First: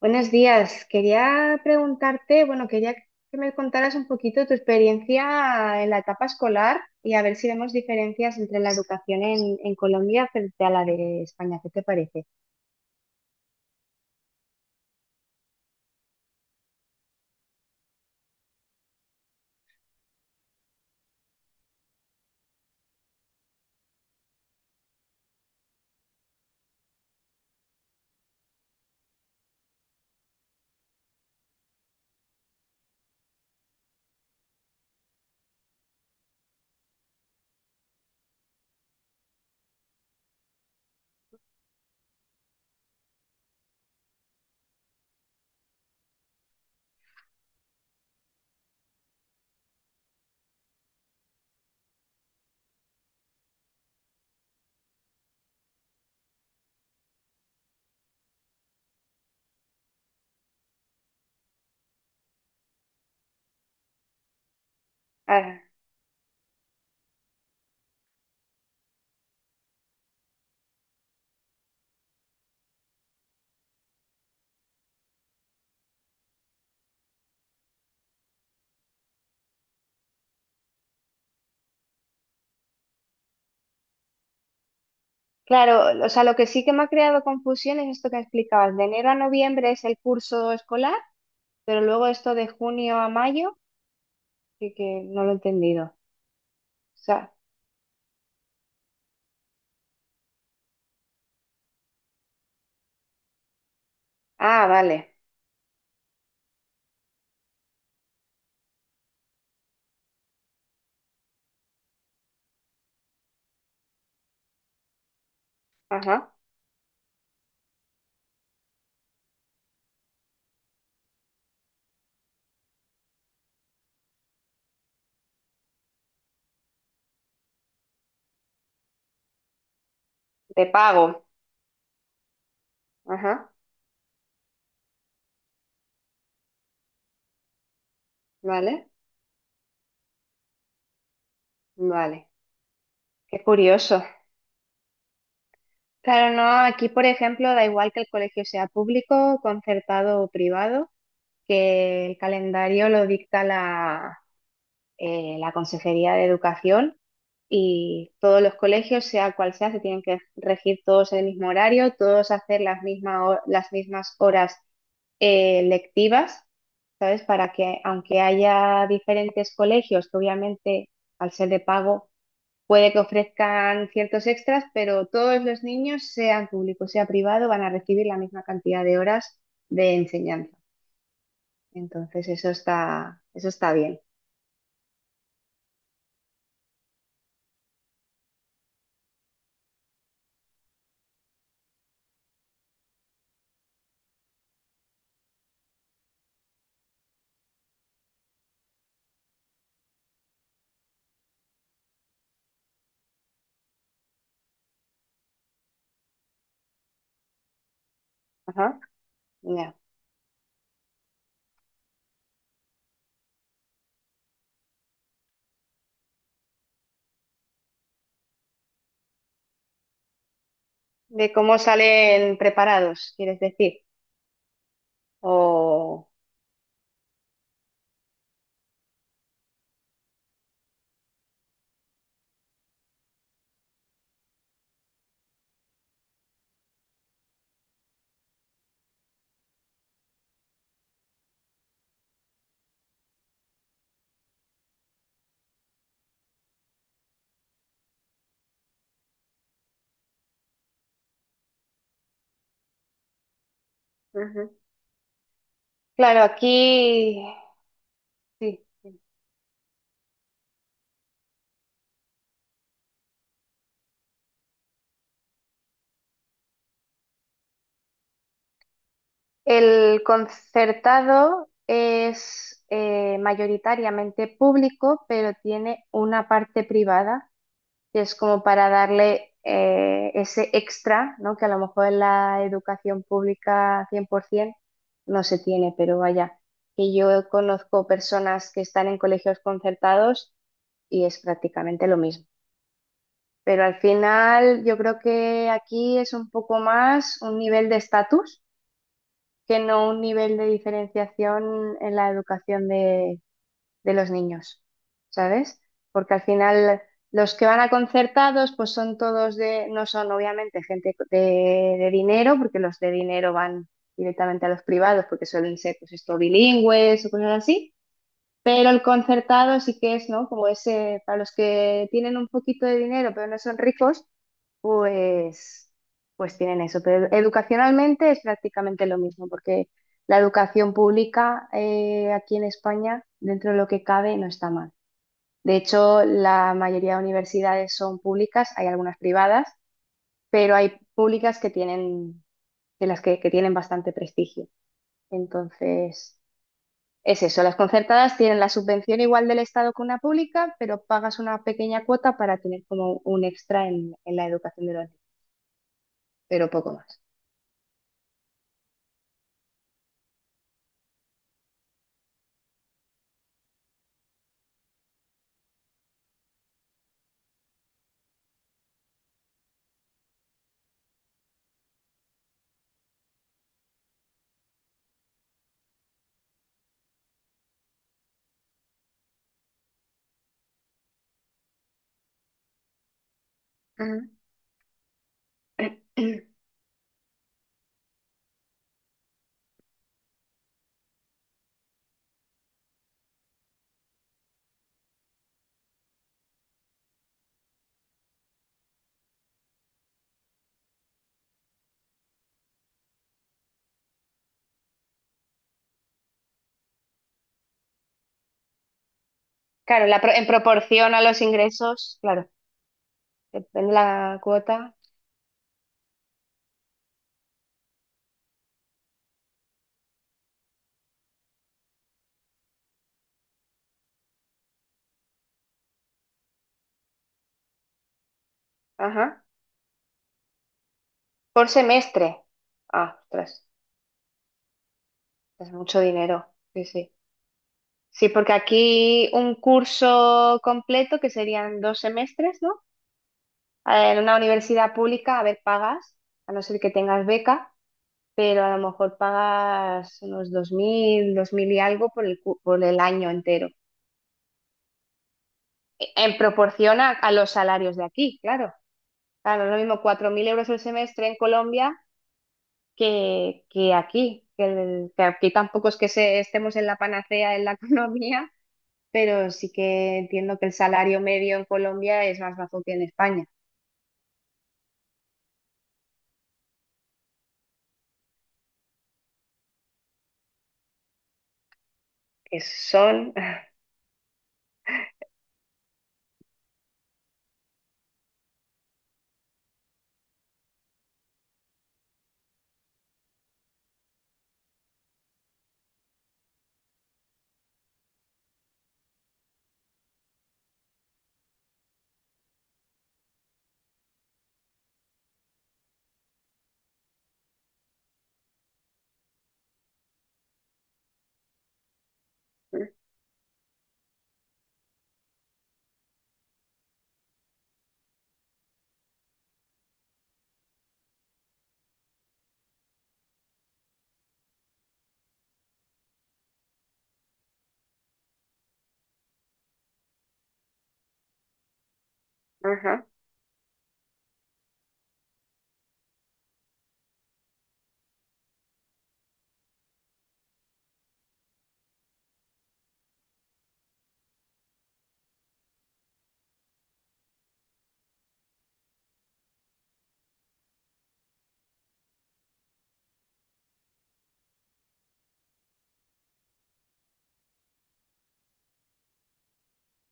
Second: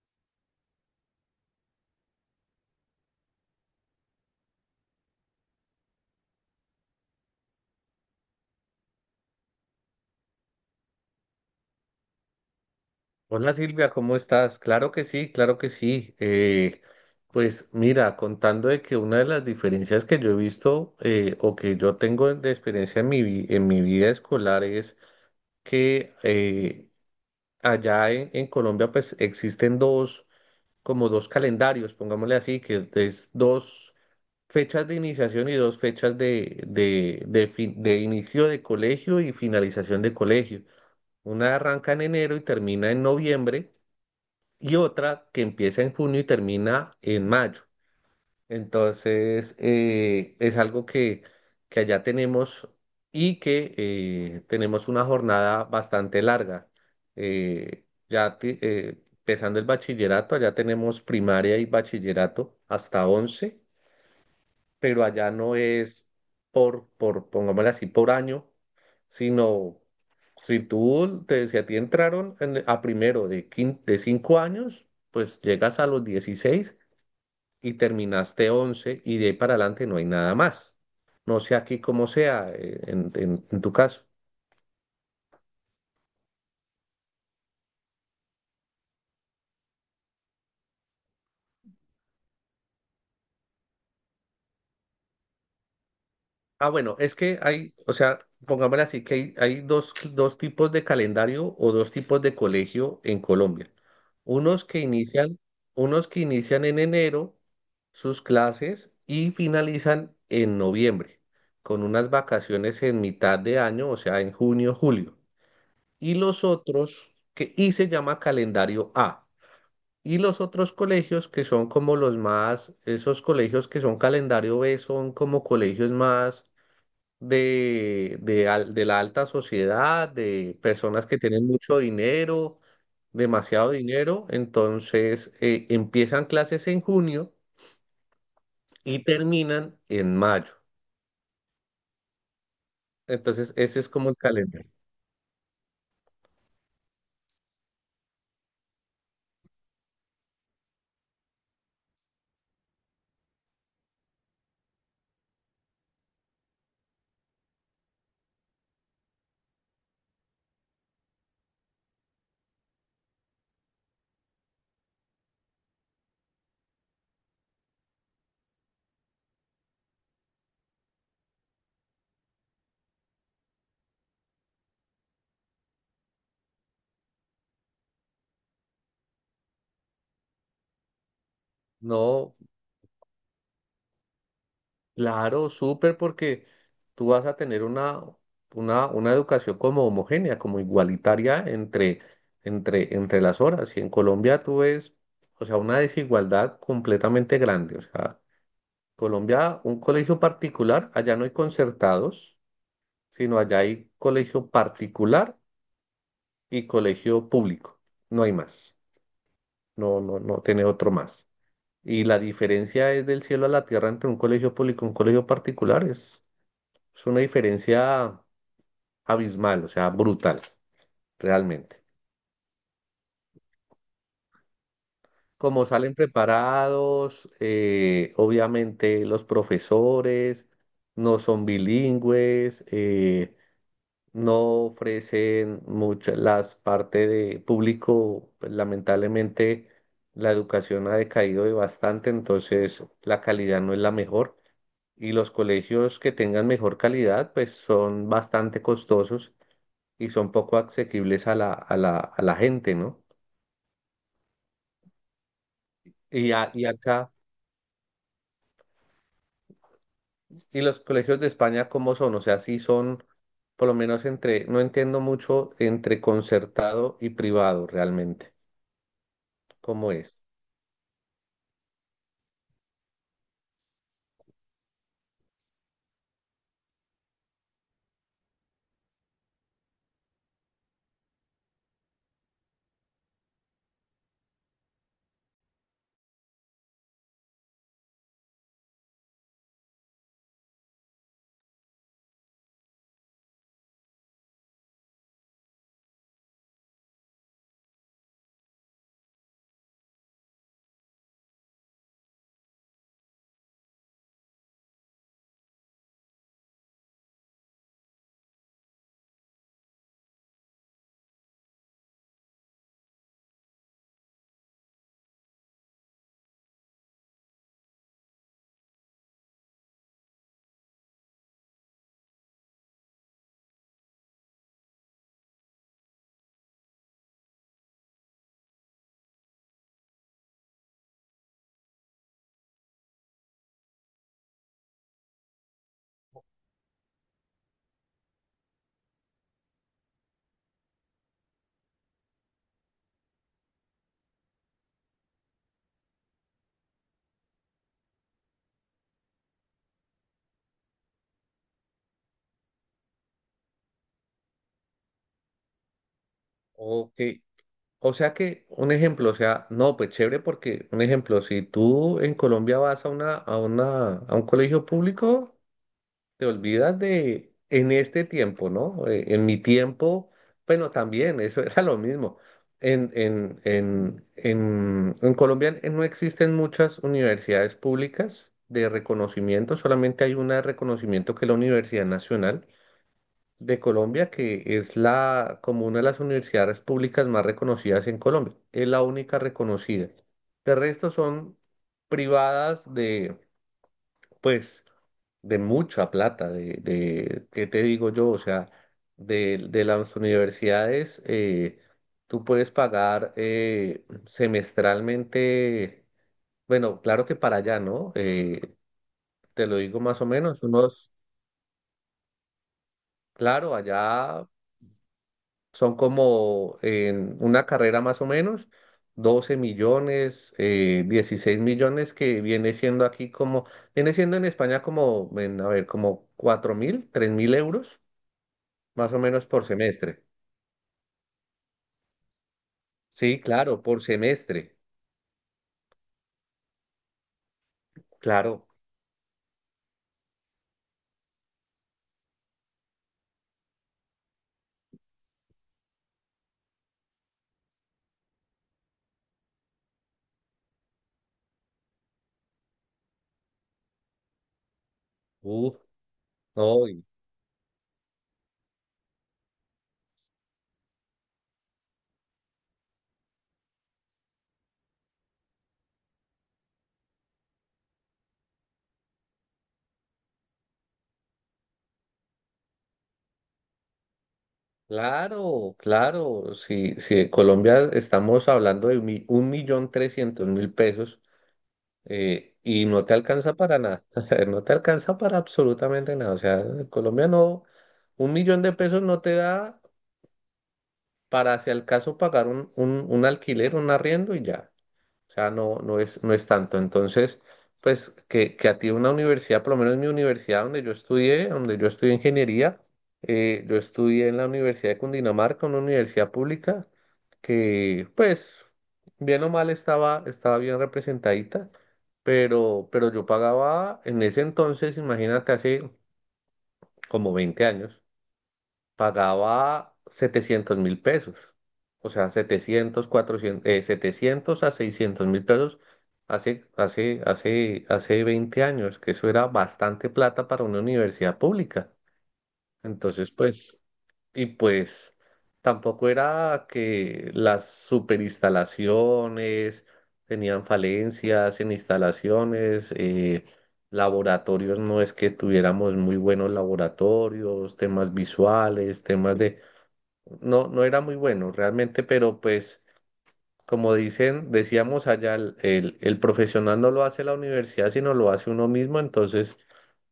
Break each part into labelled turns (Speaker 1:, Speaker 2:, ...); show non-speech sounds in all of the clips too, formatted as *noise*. Speaker 1: Buenos días. Quería preguntarte, bueno, quería que me contaras un poquito tu experiencia en la etapa escolar y a ver si vemos diferencias entre la educación en Colombia frente a la de España. ¿Qué te parece?
Speaker 2: Hola Silvia, ¿cómo estás? Claro que sí, claro que sí. Pues mira, contando de que una de las diferencias que yo he visto o que yo tengo de experiencia en mi vida escolar es que allá en Colombia pues existen como dos calendarios, pongámosle así, que es dos fechas de iniciación y dos fechas de inicio de colegio y finalización de colegio. Una arranca en enero y termina en noviembre y otra que empieza en junio y termina en mayo. Entonces, es algo que allá tenemos y que tenemos una jornada bastante larga. Empezando el bachillerato, allá tenemos primaria y bachillerato hasta 11, pero allá no
Speaker 1: Ah,
Speaker 2: es pongámosle así, por año, sino si a ti entraron a primero de 5 años, pues llegas a los 16 y terminaste 11 y de ahí para adelante no hay nada más. No sé aquí cómo sea en tu caso.
Speaker 1: claro, o sea, lo que sí que me ha creado confusión es esto que explicabas. De enero a noviembre es el curso escolar, pero luego esto de junio a mayo, que no lo he entendido. O
Speaker 2: Ah, bueno, es
Speaker 1: sea,
Speaker 2: que hay, o sea, pongámoslo así, que hay dos, dos tipos de calendario o dos tipos de colegio en Colombia. Unos
Speaker 1: ah,
Speaker 2: que
Speaker 1: vale.
Speaker 2: inician, unos que inician en enero sus clases y finalizan en noviembre, con unas vacaciones en mitad de año, o sea, en junio, julio. Y
Speaker 1: Ajá.
Speaker 2: los otros, que, y se llama calendario A. Y los otros colegios que son como los más, esos colegios que son calendario B son como colegios más de la alta sociedad, de
Speaker 1: De
Speaker 2: personas
Speaker 1: pago.
Speaker 2: que tienen mucho dinero,
Speaker 1: Ajá.
Speaker 2: demasiado dinero, entonces empiezan clases en junio
Speaker 1: Vale.
Speaker 2: y terminan en mayo.
Speaker 1: Vale. Qué
Speaker 2: Entonces ese es
Speaker 1: curioso.
Speaker 2: como el calendario.
Speaker 1: Claro, no, aquí por ejemplo da igual que el colegio sea público, concertado o privado, que el calendario lo dicta la Consejería de Educación y todos los colegios, sea cual sea, se tienen que regir todos el mismo horario, todos hacer las mismas horas lectivas, ¿sabes? Para que aunque haya diferentes colegios, que obviamente al ser de pago puede que ofrezcan ciertos extras, pero todos los niños, sean público, sea privado, van a recibir la misma cantidad de horas de enseñanza. Entonces,
Speaker 2: No,
Speaker 1: eso está bien.
Speaker 2: claro, súper porque tú vas a tener una educación como homogénea, como igualitaria entre las horas. Y en Colombia tú ves, o sea, una desigualdad completamente grande. O sea, Colombia, un colegio particular, allá no hay concertados, sino allá hay colegio particular y colegio público. No hay más.
Speaker 1: Ajá. Ya.
Speaker 2: No, no, no tiene otro más. Y la diferencia es del cielo a la tierra entre un colegio público y un colegio particular. Es una diferencia abismal, o sea, brutal,
Speaker 1: De cómo
Speaker 2: realmente.
Speaker 1: salen preparados, quieres decir.
Speaker 2: Como salen
Speaker 1: O
Speaker 2: preparados, obviamente los profesores no son bilingües. No ofrecen muchas las partes de público, pues, lamentablemente la educación ha decaído de bastante, entonces la calidad no es la mejor y los colegios que tengan mejor calidad pues son bastante costosos y son poco asequibles a la gente, ¿no?
Speaker 1: Ujú. Claro,
Speaker 2: Y acá,
Speaker 1: aquí sí.
Speaker 2: ¿y los colegios de España cómo son? O sea, sí son, por lo menos entre, no entiendo mucho entre concertado y privado realmente, ¿cómo
Speaker 1: El
Speaker 2: es?
Speaker 1: concertado es mayoritariamente público, pero tiene una parte privada que es como para darle ese extra, ¿no? Que a lo mejor en la educación pública 100% no se tiene, pero vaya, que yo conozco personas que están en colegios concertados y es prácticamente lo mismo. Pero al final yo creo que aquí es un poco más un nivel de estatus que no un nivel de diferenciación en la educación de los niños, ¿sabes? Porque al final los que van a concertados, pues son todos de, no son obviamente gente de dinero, porque los de dinero van directamente a los privados, porque suelen ser, pues esto, bilingües o cosas así. Pero el concertado sí que es, ¿no? Como ese, para los que tienen un poquito de dinero, pero no son ricos, pues, pues tienen eso, pero educacionalmente es prácticamente lo mismo, porque la educación pública aquí en España, dentro de lo que cabe, no está mal. De hecho, la mayoría de universidades son públicas, hay algunas privadas, pero hay públicas que tienen, de las que tienen bastante prestigio. Entonces, es eso, las concertadas tienen la subvención igual del Estado que una pública, pero pagas una pequeña cuota para tener como un extra en la educación de los niños, pero poco
Speaker 2: Ok, o sea que, un ejemplo, o sea, no, pues chévere porque, un ejemplo, si tú en Colombia vas a un colegio público, te olvidas de en este tiempo, ¿no? En mi tiempo, bueno, también, eso *laughs* era lo mismo. En Colombia no existen muchas universidades públicas de reconocimiento, solamente hay una de reconocimiento que es la Universidad Nacional de
Speaker 1: más.
Speaker 2: Colombia, que es la, como una de las universidades públicas más reconocidas en Colombia. Es la única reconocida. De resto son privadas de, pues, de mucha plata, de, ¿qué te digo yo? O sea, de las universidades, tú puedes pagar semestralmente, bueno, claro que para allá, ¿no? Te lo digo
Speaker 1: Claro,
Speaker 2: más o
Speaker 1: en
Speaker 2: menos, unos,
Speaker 1: proporción a los ingresos, claro,
Speaker 2: claro,
Speaker 1: depende la
Speaker 2: allá
Speaker 1: cuota.
Speaker 2: son como en una carrera más o menos, 12 millones, 16 millones, que viene siendo aquí como, viene siendo en España como, en, a ver, como 4000, 3000 euros, más o
Speaker 1: Ajá.
Speaker 2: menos por semestre.
Speaker 1: Por semestre. Ah,
Speaker 2: Sí,
Speaker 1: ostras,
Speaker 2: claro, por semestre,
Speaker 1: es mucho dinero. Sí, sí. Sí, porque
Speaker 2: claro.
Speaker 1: aquí un curso completo, que serían dos semestres, ¿no? En una universidad pública, a ver, pagas, a no ser que tengas beca, pero a lo mejor pagas unos dos mil, dos mil y algo por por el año entero.
Speaker 2: Uf,
Speaker 1: En
Speaker 2: no,
Speaker 1: proporción
Speaker 2: y
Speaker 1: a los salarios de aquí, claro. Claro, no es lo mismo 4.000 euros el semestre en Colombia que aquí, que aquí tampoco es que estemos en la panacea en la *laughs* economía, pero sí que entiendo que el salario medio en Colombia es más bajo que en España,
Speaker 2: claro, claro. Si en Colombia estamos hablando de 1.300.000 pesos
Speaker 1: que
Speaker 2: y no te
Speaker 1: son...
Speaker 2: alcanza para nada, *laughs* no te alcanza para absolutamente nada. O sea, en Colombia no, 1.000.000 de pesos no te da para, si al caso, pagar un alquiler, un arriendo y ya. O sea, no, no es, no es tanto. Entonces, pues que a ti una universidad, por lo menos mi universidad donde yo estudié ingeniería, yo estudié en la Universidad de Cundinamarca, una universidad pública, que pues bien o mal estaba, estaba bien representadita,
Speaker 1: *laughs*
Speaker 2: pero yo pagaba en ese entonces, imagínate, hace como 20 años, pagaba 700.000 pesos. O sea, 700 400 700 a 600.000 pesos hace 20 años, que eso era bastante plata para una universidad pública.
Speaker 1: Ajá,
Speaker 2: Entonces, pues, y pues tampoco era que las superinstalaciones tenían falencias en instalaciones, laboratorios no es que tuviéramos muy buenos laboratorios, temas visuales, temas de... No, no era muy bueno realmente, pero pues como dicen, decíamos allá, el profesional no lo hace la universidad, sino lo hace uno mismo, entonces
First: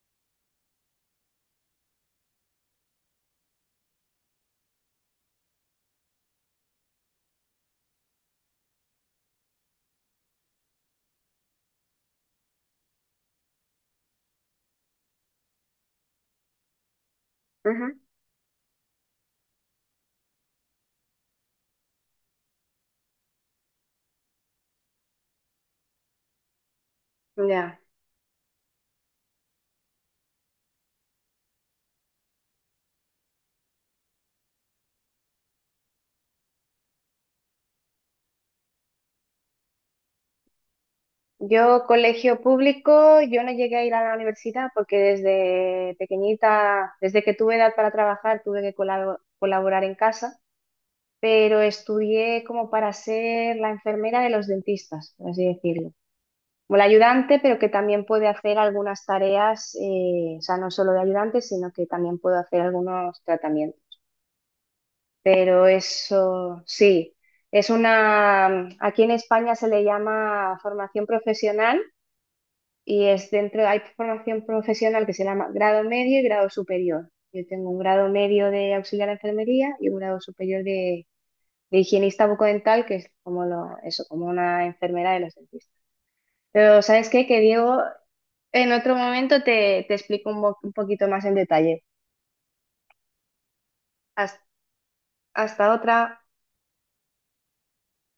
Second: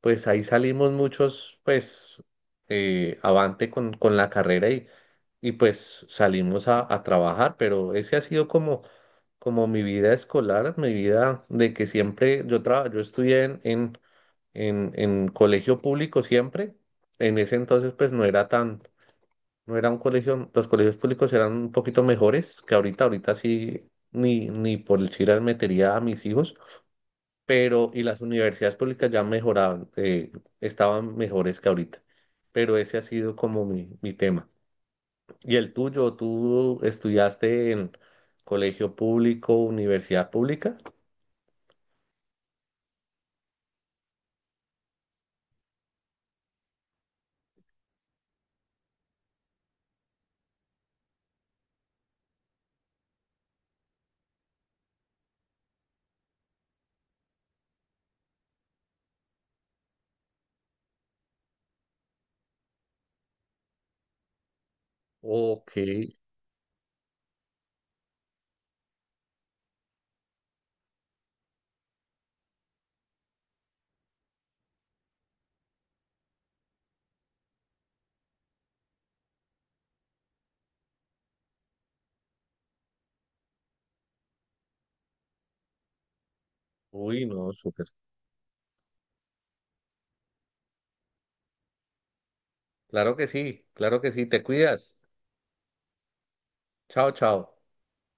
Speaker 2: pues ahí salimos muchos pues avante con la carrera y pues salimos a trabajar, pero ese ha sido como, como mi vida escolar, mi vida de que siempre yo traba- yo estudié en, en colegio público siempre, en ese
Speaker 1: ajá,
Speaker 2: entonces pues no era tan no era un colegio, los colegios públicos eran un poquito mejores que ahorita, ahorita sí, ni por el chiral metería a mis hijos,
Speaker 1: ya.
Speaker 2: pero y las universidades públicas ya mejoraban, estaban mejores que ahorita, pero ese ha sido como mi tema. ¿Y el tuyo? ¿Tú estudiaste en colegio público, universidad pública?
Speaker 1: Yo, colegio público, yo no llegué a ir a la universidad porque desde pequeñita, desde que tuve edad para trabajar, tuve que colaborar en casa. Pero estudié como para ser la enfermera de los dentistas, por así decirlo. Como la ayudante, pero que también puede hacer algunas tareas, o sea, no solo de ayudante, sino que también puedo hacer algunos tratamientos. Pero
Speaker 2: Ok,
Speaker 1: eso sí, es una, aquí en España se le llama formación profesional y es dentro, hay formación profesional que se llama grado medio y grado superior. Yo tengo un grado medio de auxiliar de enfermería y un grado superior de higienista bucodental, que es como lo, eso, como una enfermera de los dentistas. Pero ¿sabes
Speaker 2: uy,
Speaker 1: qué? Que
Speaker 2: no,
Speaker 1: Diego,
Speaker 2: súper.
Speaker 1: en otro momento te explico un poquito más en detalle.
Speaker 2: Claro que sí,
Speaker 1: Hasta,
Speaker 2: te cuidas.
Speaker 1: hasta otra.
Speaker 2: Chao, chao.